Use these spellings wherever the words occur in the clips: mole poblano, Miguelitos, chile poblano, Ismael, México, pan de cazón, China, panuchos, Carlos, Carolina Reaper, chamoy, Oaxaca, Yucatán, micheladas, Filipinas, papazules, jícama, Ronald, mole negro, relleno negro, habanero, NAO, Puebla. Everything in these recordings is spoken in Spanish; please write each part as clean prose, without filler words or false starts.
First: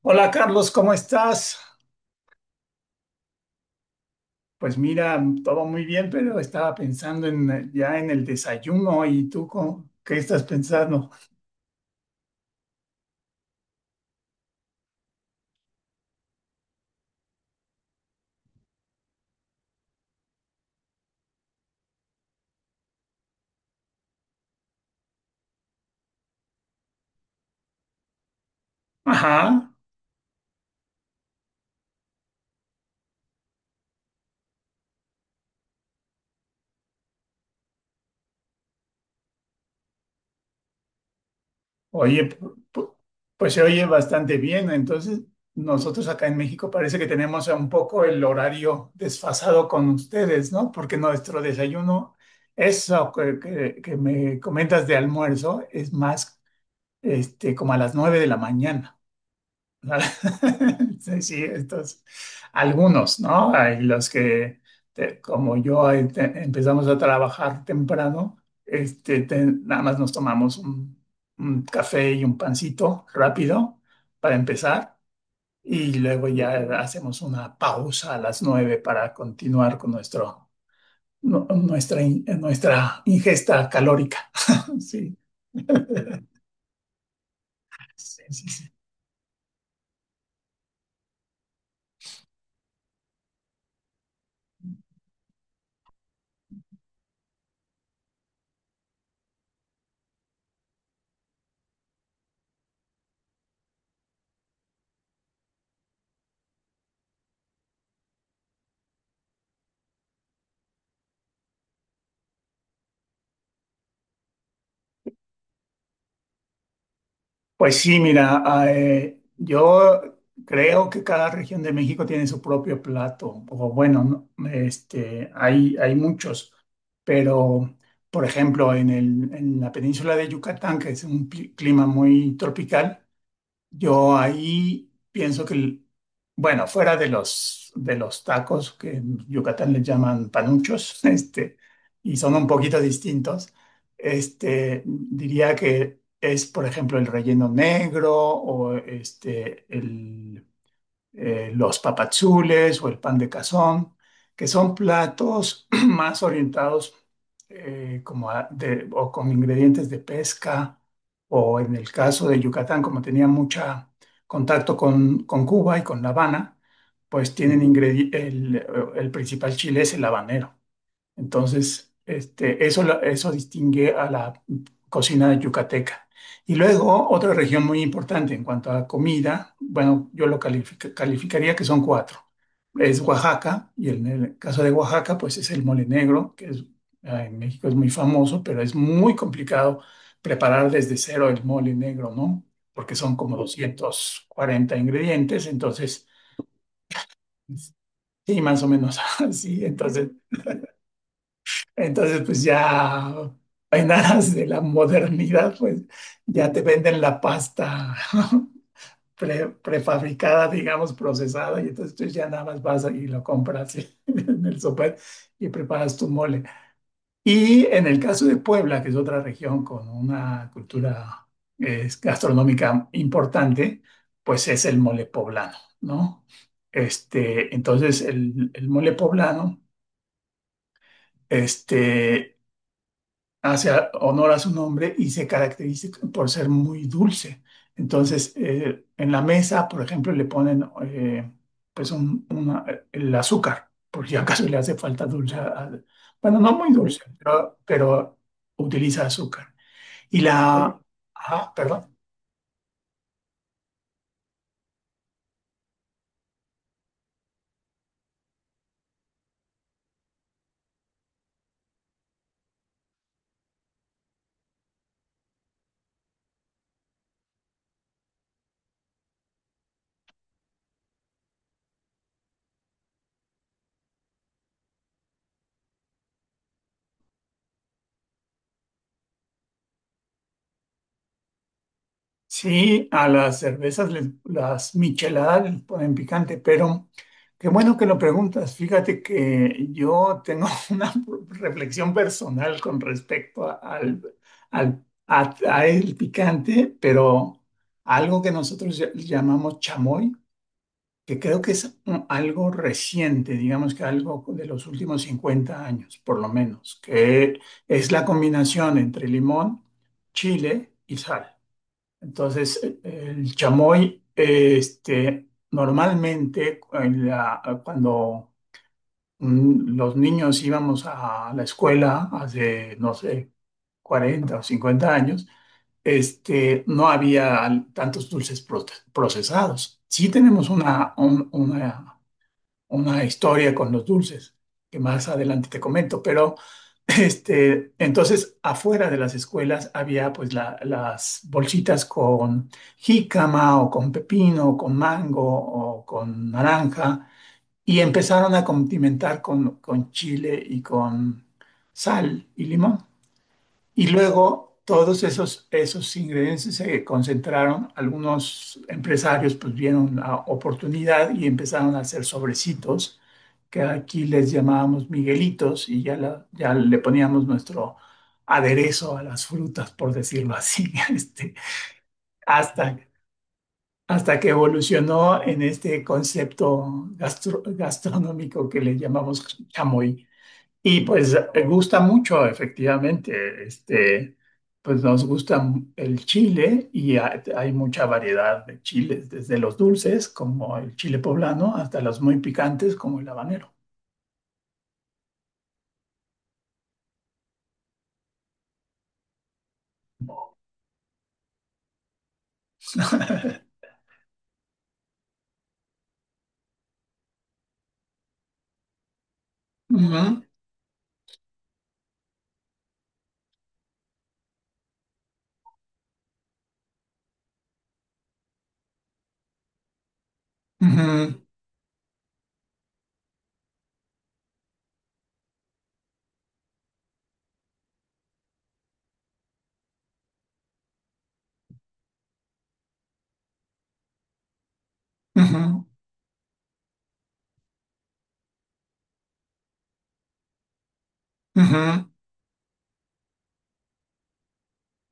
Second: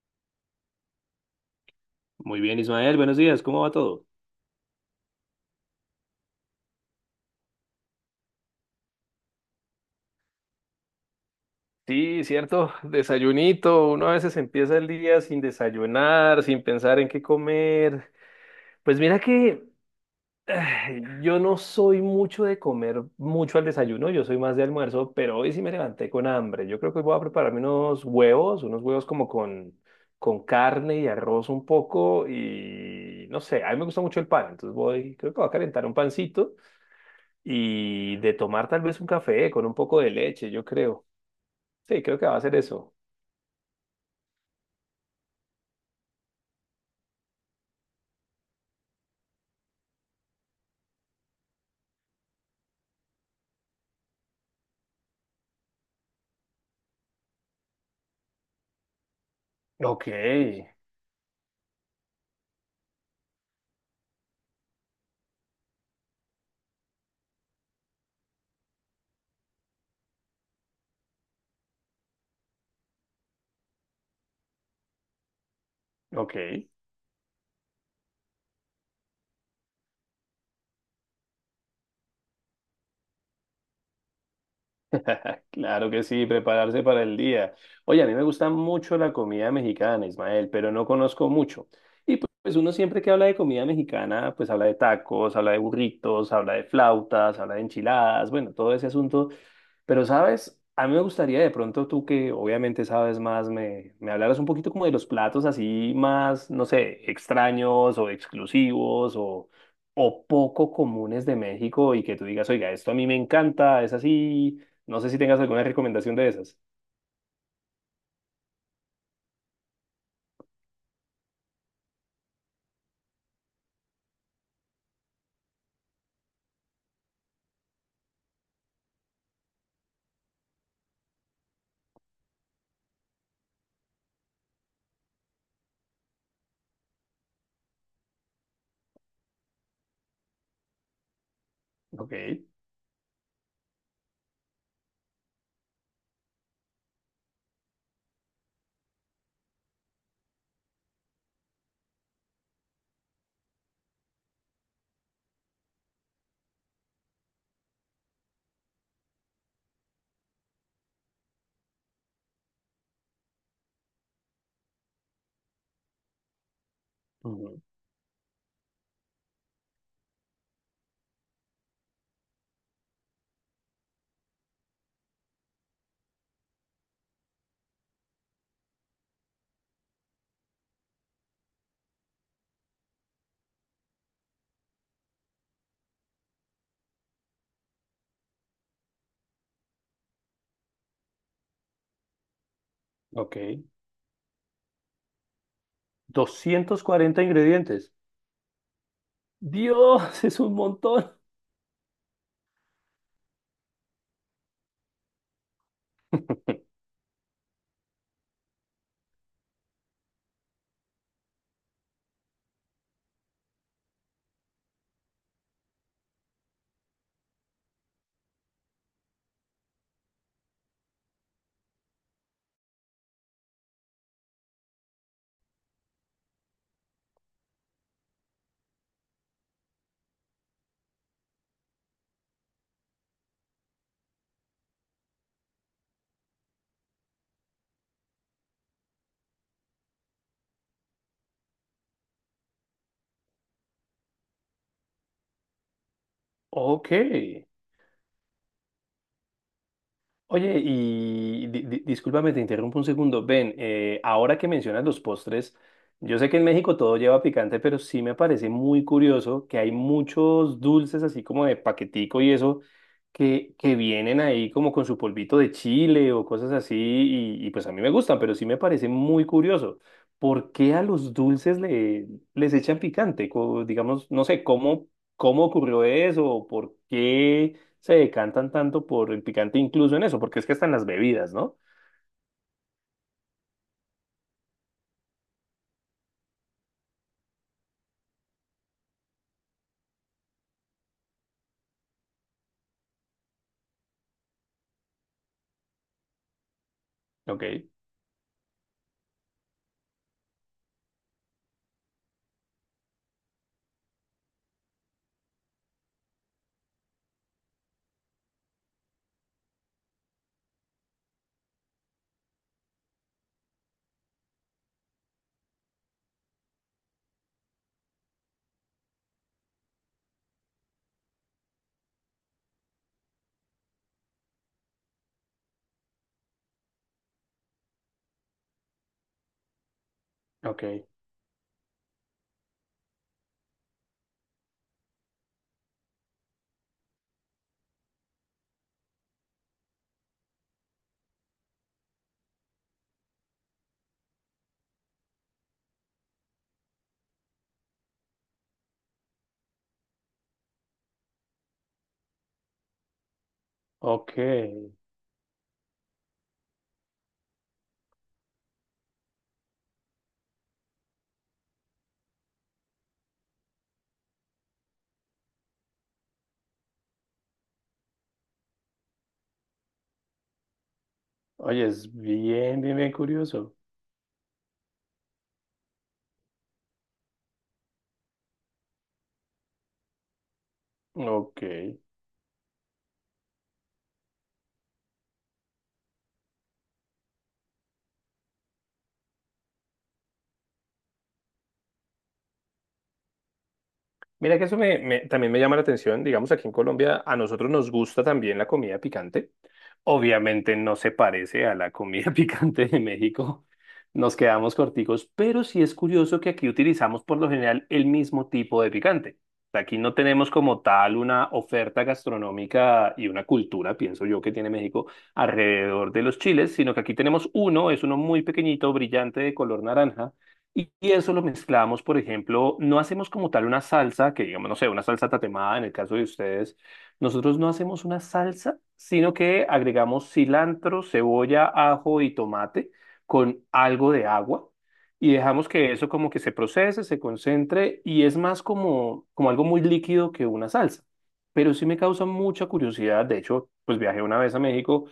Hola Carlos, ¿cómo estás? Muy bien, Ismael, buenos días, ¿cómo va todo? Pues mira, todo muy bien, pero estaba pensando en ya en el desayuno y tú ¿qué estás pensando? Sí, cierto, desayunito, uno a veces empieza el día sin desayunar, sin pensar en qué comer. Pues mira que ay, yo no soy mucho de comer mucho al desayuno, yo soy más de almuerzo, pero hoy sí me levanté con hambre. Yo creo que voy a prepararme unos huevos como Ajá, con carne y arroz un poco y no sé, a mí me gusta mucho el pan, entonces voy, creo que voy a calentar un pancito y de tomar tal vez un café con un poco de leche, yo creo. Sí, creo que oye, va a ser eso. Pues se oye bastante bien. Entonces, nosotros acá en México parece que tenemos un poco el horario desfasado con ustedes, ¿no? Porque nuestro desayuno, eso que me comentas de almuerzo, es más como a las nueve de la mañana. Ok, Sí, sí, estos, algunos, ¿no? Hay los que, como yo, empezamos a trabajar temprano, nada más nos tomamos un café y un pancito rápido para empezar y luego ok. ya hacemos una pausa a las nueve para continuar con nuestra, nuestra ingesta calórica. Sí, Claro que sí, prepararse para el día. Oye, a mí sí, me sí, gusta sí. mucho la comida mexicana, Ismael, pero no conozco mucho. Pues uno siempre que habla de comida mexicana, pues habla de tacos, habla de burritos, habla de flautas, habla de enchiladas, bueno, todo ese asunto. Pero, ¿sabes? A mí me gustaría de pronto tú que obviamente sabes más, me hablaras un poquito como de los platos así más, no sé, extraños o exclusivos o poco comunes de México y que tú digas, oiga, esto a mí me encanta, es así. No sé si tengas alguna recomendación de esas. Pues sí, mira, yo creo que cada región de México tiene su propio plato, o bueno, no, hay muchos, pero por ejemplo, en en la península de Yucatán, que es un clima muy tropical, yo ahí pienso que, bueno, fuera de de los tacos que en Yucatán les llaman panuchos, y son Ok. un poquito distintos, diría que es, por ejemplo, el relleno negro o los papazules o el pan de cazón, que son platos más orientados como o con ingredientes de pesca, o en el caso de Yucatán, como tenía mucho contacto con Cuba y con La Habana, pues tienen Ujú. El principal chile es el habanero. Entonces, eso, eso distingue a la cocina yucateca. Y luego, otra región muy importante en cuanto a comida, bueno, yo lo calificaría que son cuatro. Es Oaxaca, y en el caso de Oaxaca, pues es el mole negro, que es, en México es muy famoso, pero es muy complicado preparar desde cero el mole negro, ¿no? Porque son como Ok. 240 ingredientes, entonces, 240 ingredientes. sí, más o menos así, entonces Dios, es un montón. entonces, pues ya en aras de la modernidad, pues ya te venden la pasta prefabricada, digamos, procesada, y entonces tú ya nada más vas y lo compras en el súper y preparas tu mole. Y en el caso de Puebla, que es otra región con una cultura gastronómica importante, pues es el mole poblano, ¿no? Entonces, el mole poblano. Este, hace honor a su nombre y se caracteriza por ser muy dulce. Entonces, en la mesa, por ejemplo, le ponen pues el azúcar, por si acaso le hace falta dulce. Bueno, no muy sí, Ok. dulce, pero utiliza azúcar. Y oye, Oye, oye, ah, perdón. discúlpame, te interrumpo un segundo. Ven, ahora que mencionas los postres, yo sé que en México todo lleva picante, pero sí me parece muy curioso que hay muchos dulces así como de paquetico y eso, que vienen ahí como con su polvito de chile o cosas así, y pues a mí me gustan, pero sí me parece muy curioso. ¿Por qué a los dulces les echan picante? Digamos, no sé, ¿cómo ocurrió eso? ¿Por qué se decantan tanto por el picante incluso en eso, porque es que están las bebidas, ¿no? Sí, a las cervezas, las micheladas les ponen picante, pero qué bueno que lo preguntas. Fíjate que yo tengo una reflexión personal con respecto a el picante, pero Ok, algo que nosotros llamamos chamoy, que creo que es algo reciente, digamos que algo de los últimos 50 años, por lo menos, que es la combinación entre limón, chile y sal. Entonces, el chamoy, normalmente cuando los niños íbamos a la escuela hace, no sé, 40 o 50 años, no había tantos dulces procesados. Sí tenemos ok, una historia con los dulces, que más adelante te comento, pero entonces afuera de las escuelas había pues las bolsitas con jícama o con pepino, o con mango o con naranja y empezaron a condimentar con chile y con sal y limón. Y luego ok. todos esos, esos ingredientes se concentraron, algunos empresarios pues vieron la oportunidad y empezaron a hacer sobrecitos que aquí les llamábamos Miguelitos y ya, ya le poníamos nuestro aderezo a las frutas, por decirlo así, Oye, es bien, bien, hasta, bien curioso. hasta que evolucionó en este concepto gastronómico que le llamamos chamoy. Y pues Ok. gusta mucho, efectivamente, pues nos gusta el chile y hay mucha variedad de chiles, desde los dulces como el chile poblano hasta los muy picantes como el habanero. Mira que eso también me llama la atención. Digamos, aquí en Colombia a nosotros nos gusta también la comida picante. Obviamente no se parece a la comida picante de México. Nos quedamos corticos, pero sí es curioso que aquí utilizamos por lo general el mismo tipo de picante. Aquí no Ujú, tenemos como tal una oferta gastronómica y una cultura, pienso yo, que tiene México alrededor de los chiles, sino que aquí tenemos uno, es uno muy pequeñito, brillante, de color naranja y eso lo ujú. mezclamos, por ejemplo, no hacemos como tal una salsa, que digamos, no sé, una salsa tatemada en el caso de ustedes. Nosotros no hacemos una salsa, sino que agregamos cilantro, cebolla, ajo y tomate con algo de agua y dejamos Ujú, que eso como que se procese, se concentre y es más como, como algo muy líquido que una salsa. Pero sí me ujú, causa mucha curiosidad. De hecho, pues viajé una vez a México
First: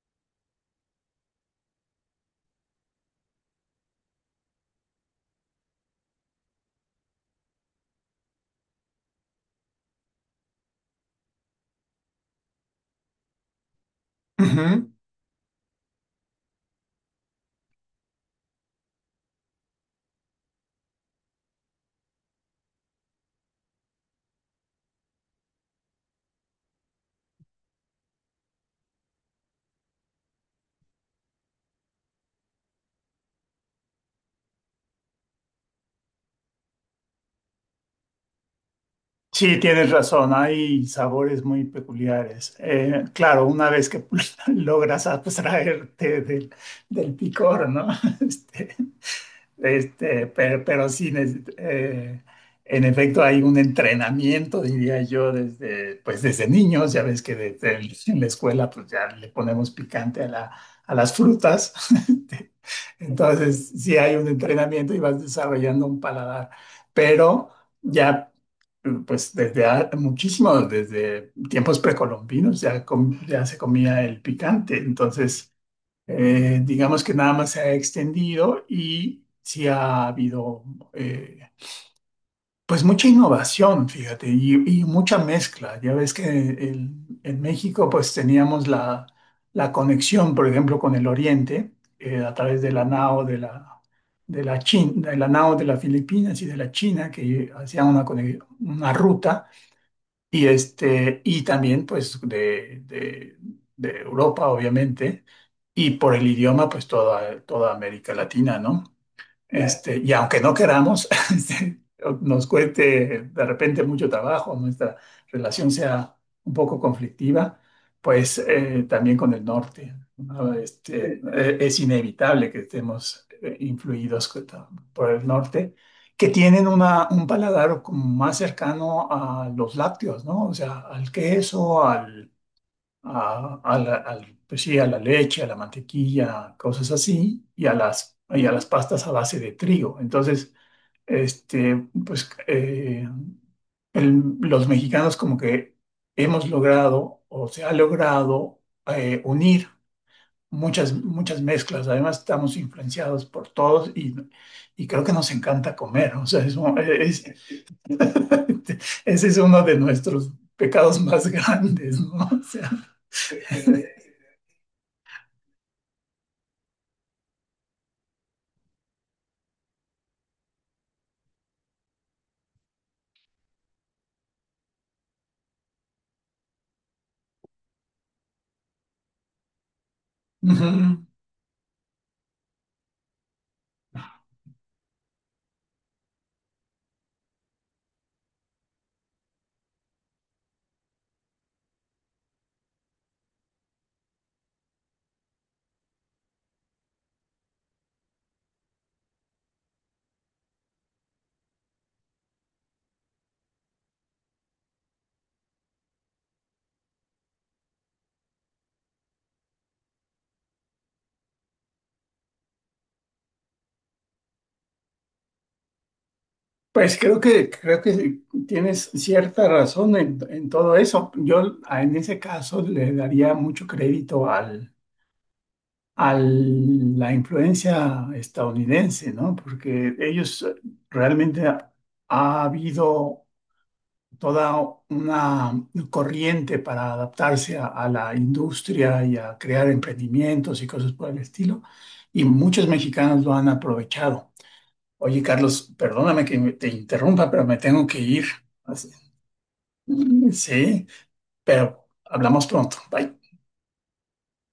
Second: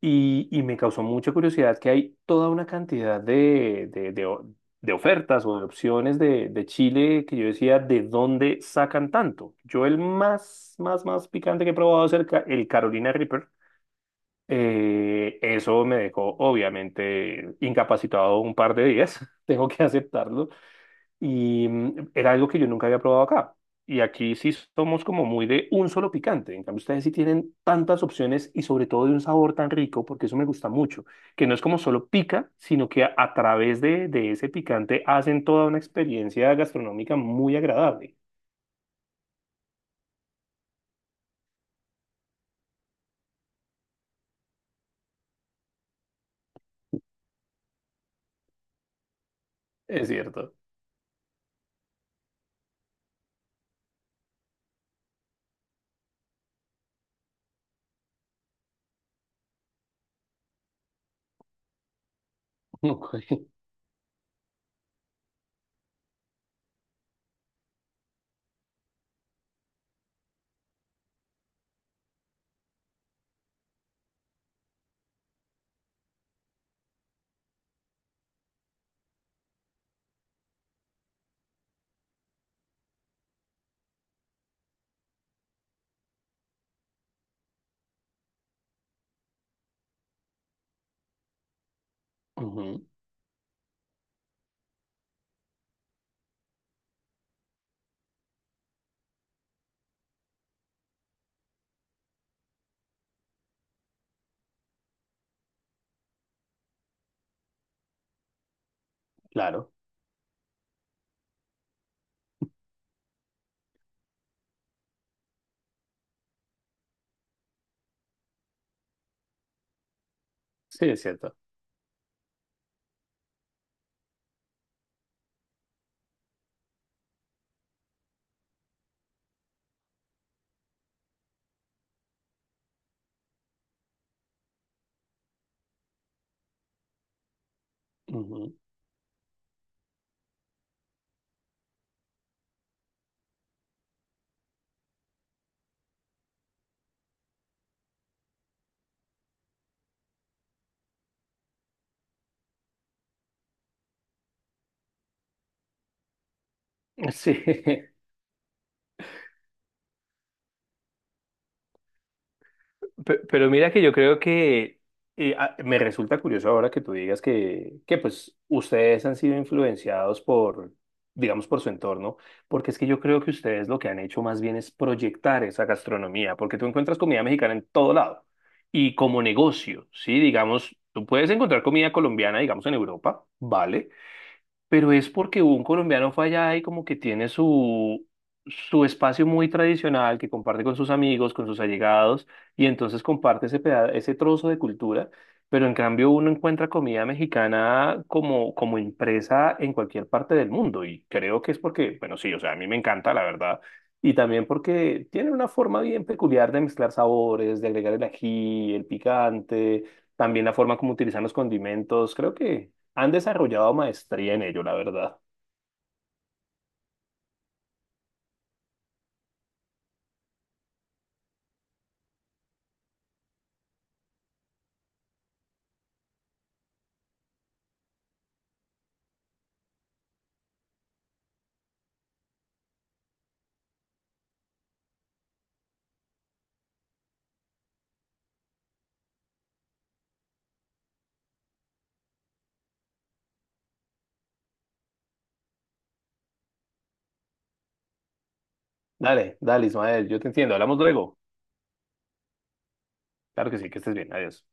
y me causó mucha curiosidad que hay toda una cantidad de ofertas o de opciones de Chile que yo decía, ¿de dónde sacan tanto? Yo el más, más, más picante que he probado es el Carolina Reaper. ujú. Eso me dejó obviamente incapacitado un par de días, tengo que aceptarlo. Y mm, era algo que yo nunca había probado acá. Y aquí sí somos como muy de un solo picante. En cambio, ustedes sí tienen tantas opciones y sobre todo de un sabor tan rico, porque eso me gusta mucho, que no es como solo pica, sino que a través de ese picante hacen toda una experiencia gastronómica muy agradable. Sí, tienes razón, hay sabores muy peculiares. Claro, una vez que logras abstraerte del picor, ¿no? Este, Es cierto. Pero sí, en efecto hay un entrenamiento, diría yo, desde, pues desde niños, ya ves que desde en la escuela pues ya le ponemos picante a a las frutas. Este, entonces, sí hay un entrenamiento y vas desarrollando un paladar, pero ya pues desde muchísimo, desde tiempos precolombinos ya, ya se comía el picante, entonces digamos que nada más se ha extendido y sí ha habido eh, pues mucha innovación, fíjate, y mucha mezcla. Ya ves que en México pues teníamos la conexión, por ejemplo, con el Oriente a través de la Ujú. NAO de de la China, de la NAO de las Filipinas y de la China, que hacían una ruta y, y también pues de Europa, obviamente, y por el idioma, pues toda, toda América Latina, ¿no? Claro. Y aunque no queramos, este, nos cueste de repente mucho trabajo, nuestra relación sea un poco conflictiva, pues también con el norte, ¿no? Sí, es cierto. Es inevitable que estemos influidos por el norte, que tienen un paladar como más cercano a los lácteos, ¿no? O sea, al queso, al a la, pues sí, a la leche, a la mantequilla, cosas así, y a las pastas a base de trigo. Entonces, pues los mexicanos como que hemos logrado o se ha logrado unir muchas, muchas mezclas. Además, estamos influenciados por todos y creo que nos encanta comer. O sea, es Ujú. Sí. ese es uno de nuestros pecados más grandes, ¿no? O sea, Pero mira que yo creo que me resulta curioso ahora que tú digas que pues ustedes han sido influenciados por, digamos, por su entorno, porque es que yo creo que ustedes lo que han hecho más bien es proyectar esa gastronomía, porque tú encuentras comida mexicana en todo lado y como negocio, ¿sí? Digamos, ujú. tú puedes encontrar comida colombiana, digamos, en Europa, ¿vale? Pero es porque un colombiano fue allá y como que tiene su, su espacio muy tradicional que comparte con sus amigos, con sus allegados, y entonces comparte ese trozo de cultura, pero en cambio uno encuentra comida mexicana como, como impresa en cualquier parte del mundo, y creo que es porque, bueno, sí, o sea, a mí me encanta, la verdad. Y también porque tiene una forma bien peculiar de mezclar sabores, de agregar el ají, el picante, también la forma como utilizan los condimentos. Creo que han desarrollado maestría en ello, la verdad. Pues creo que tienes cierta razón en todo eso. Yo en ese caso le daría mucho crédito a la influencia estadounidense, ¿no? Porque ellos realmente ha habido toda una corriente para adaptarse a la industria y a crear emprendimientos y cosas por el estilo. Y muchos mexicanos lo han aprovechado. Oye, Carlos, perdóname que te interrumpa, pero me tengo que ir. Así- Dale, dale, Ismael, yo te entiendo. Hablamos sí, luego. pero hablamos pronto. Bye. Claro que sí, que estés bien. Adiós.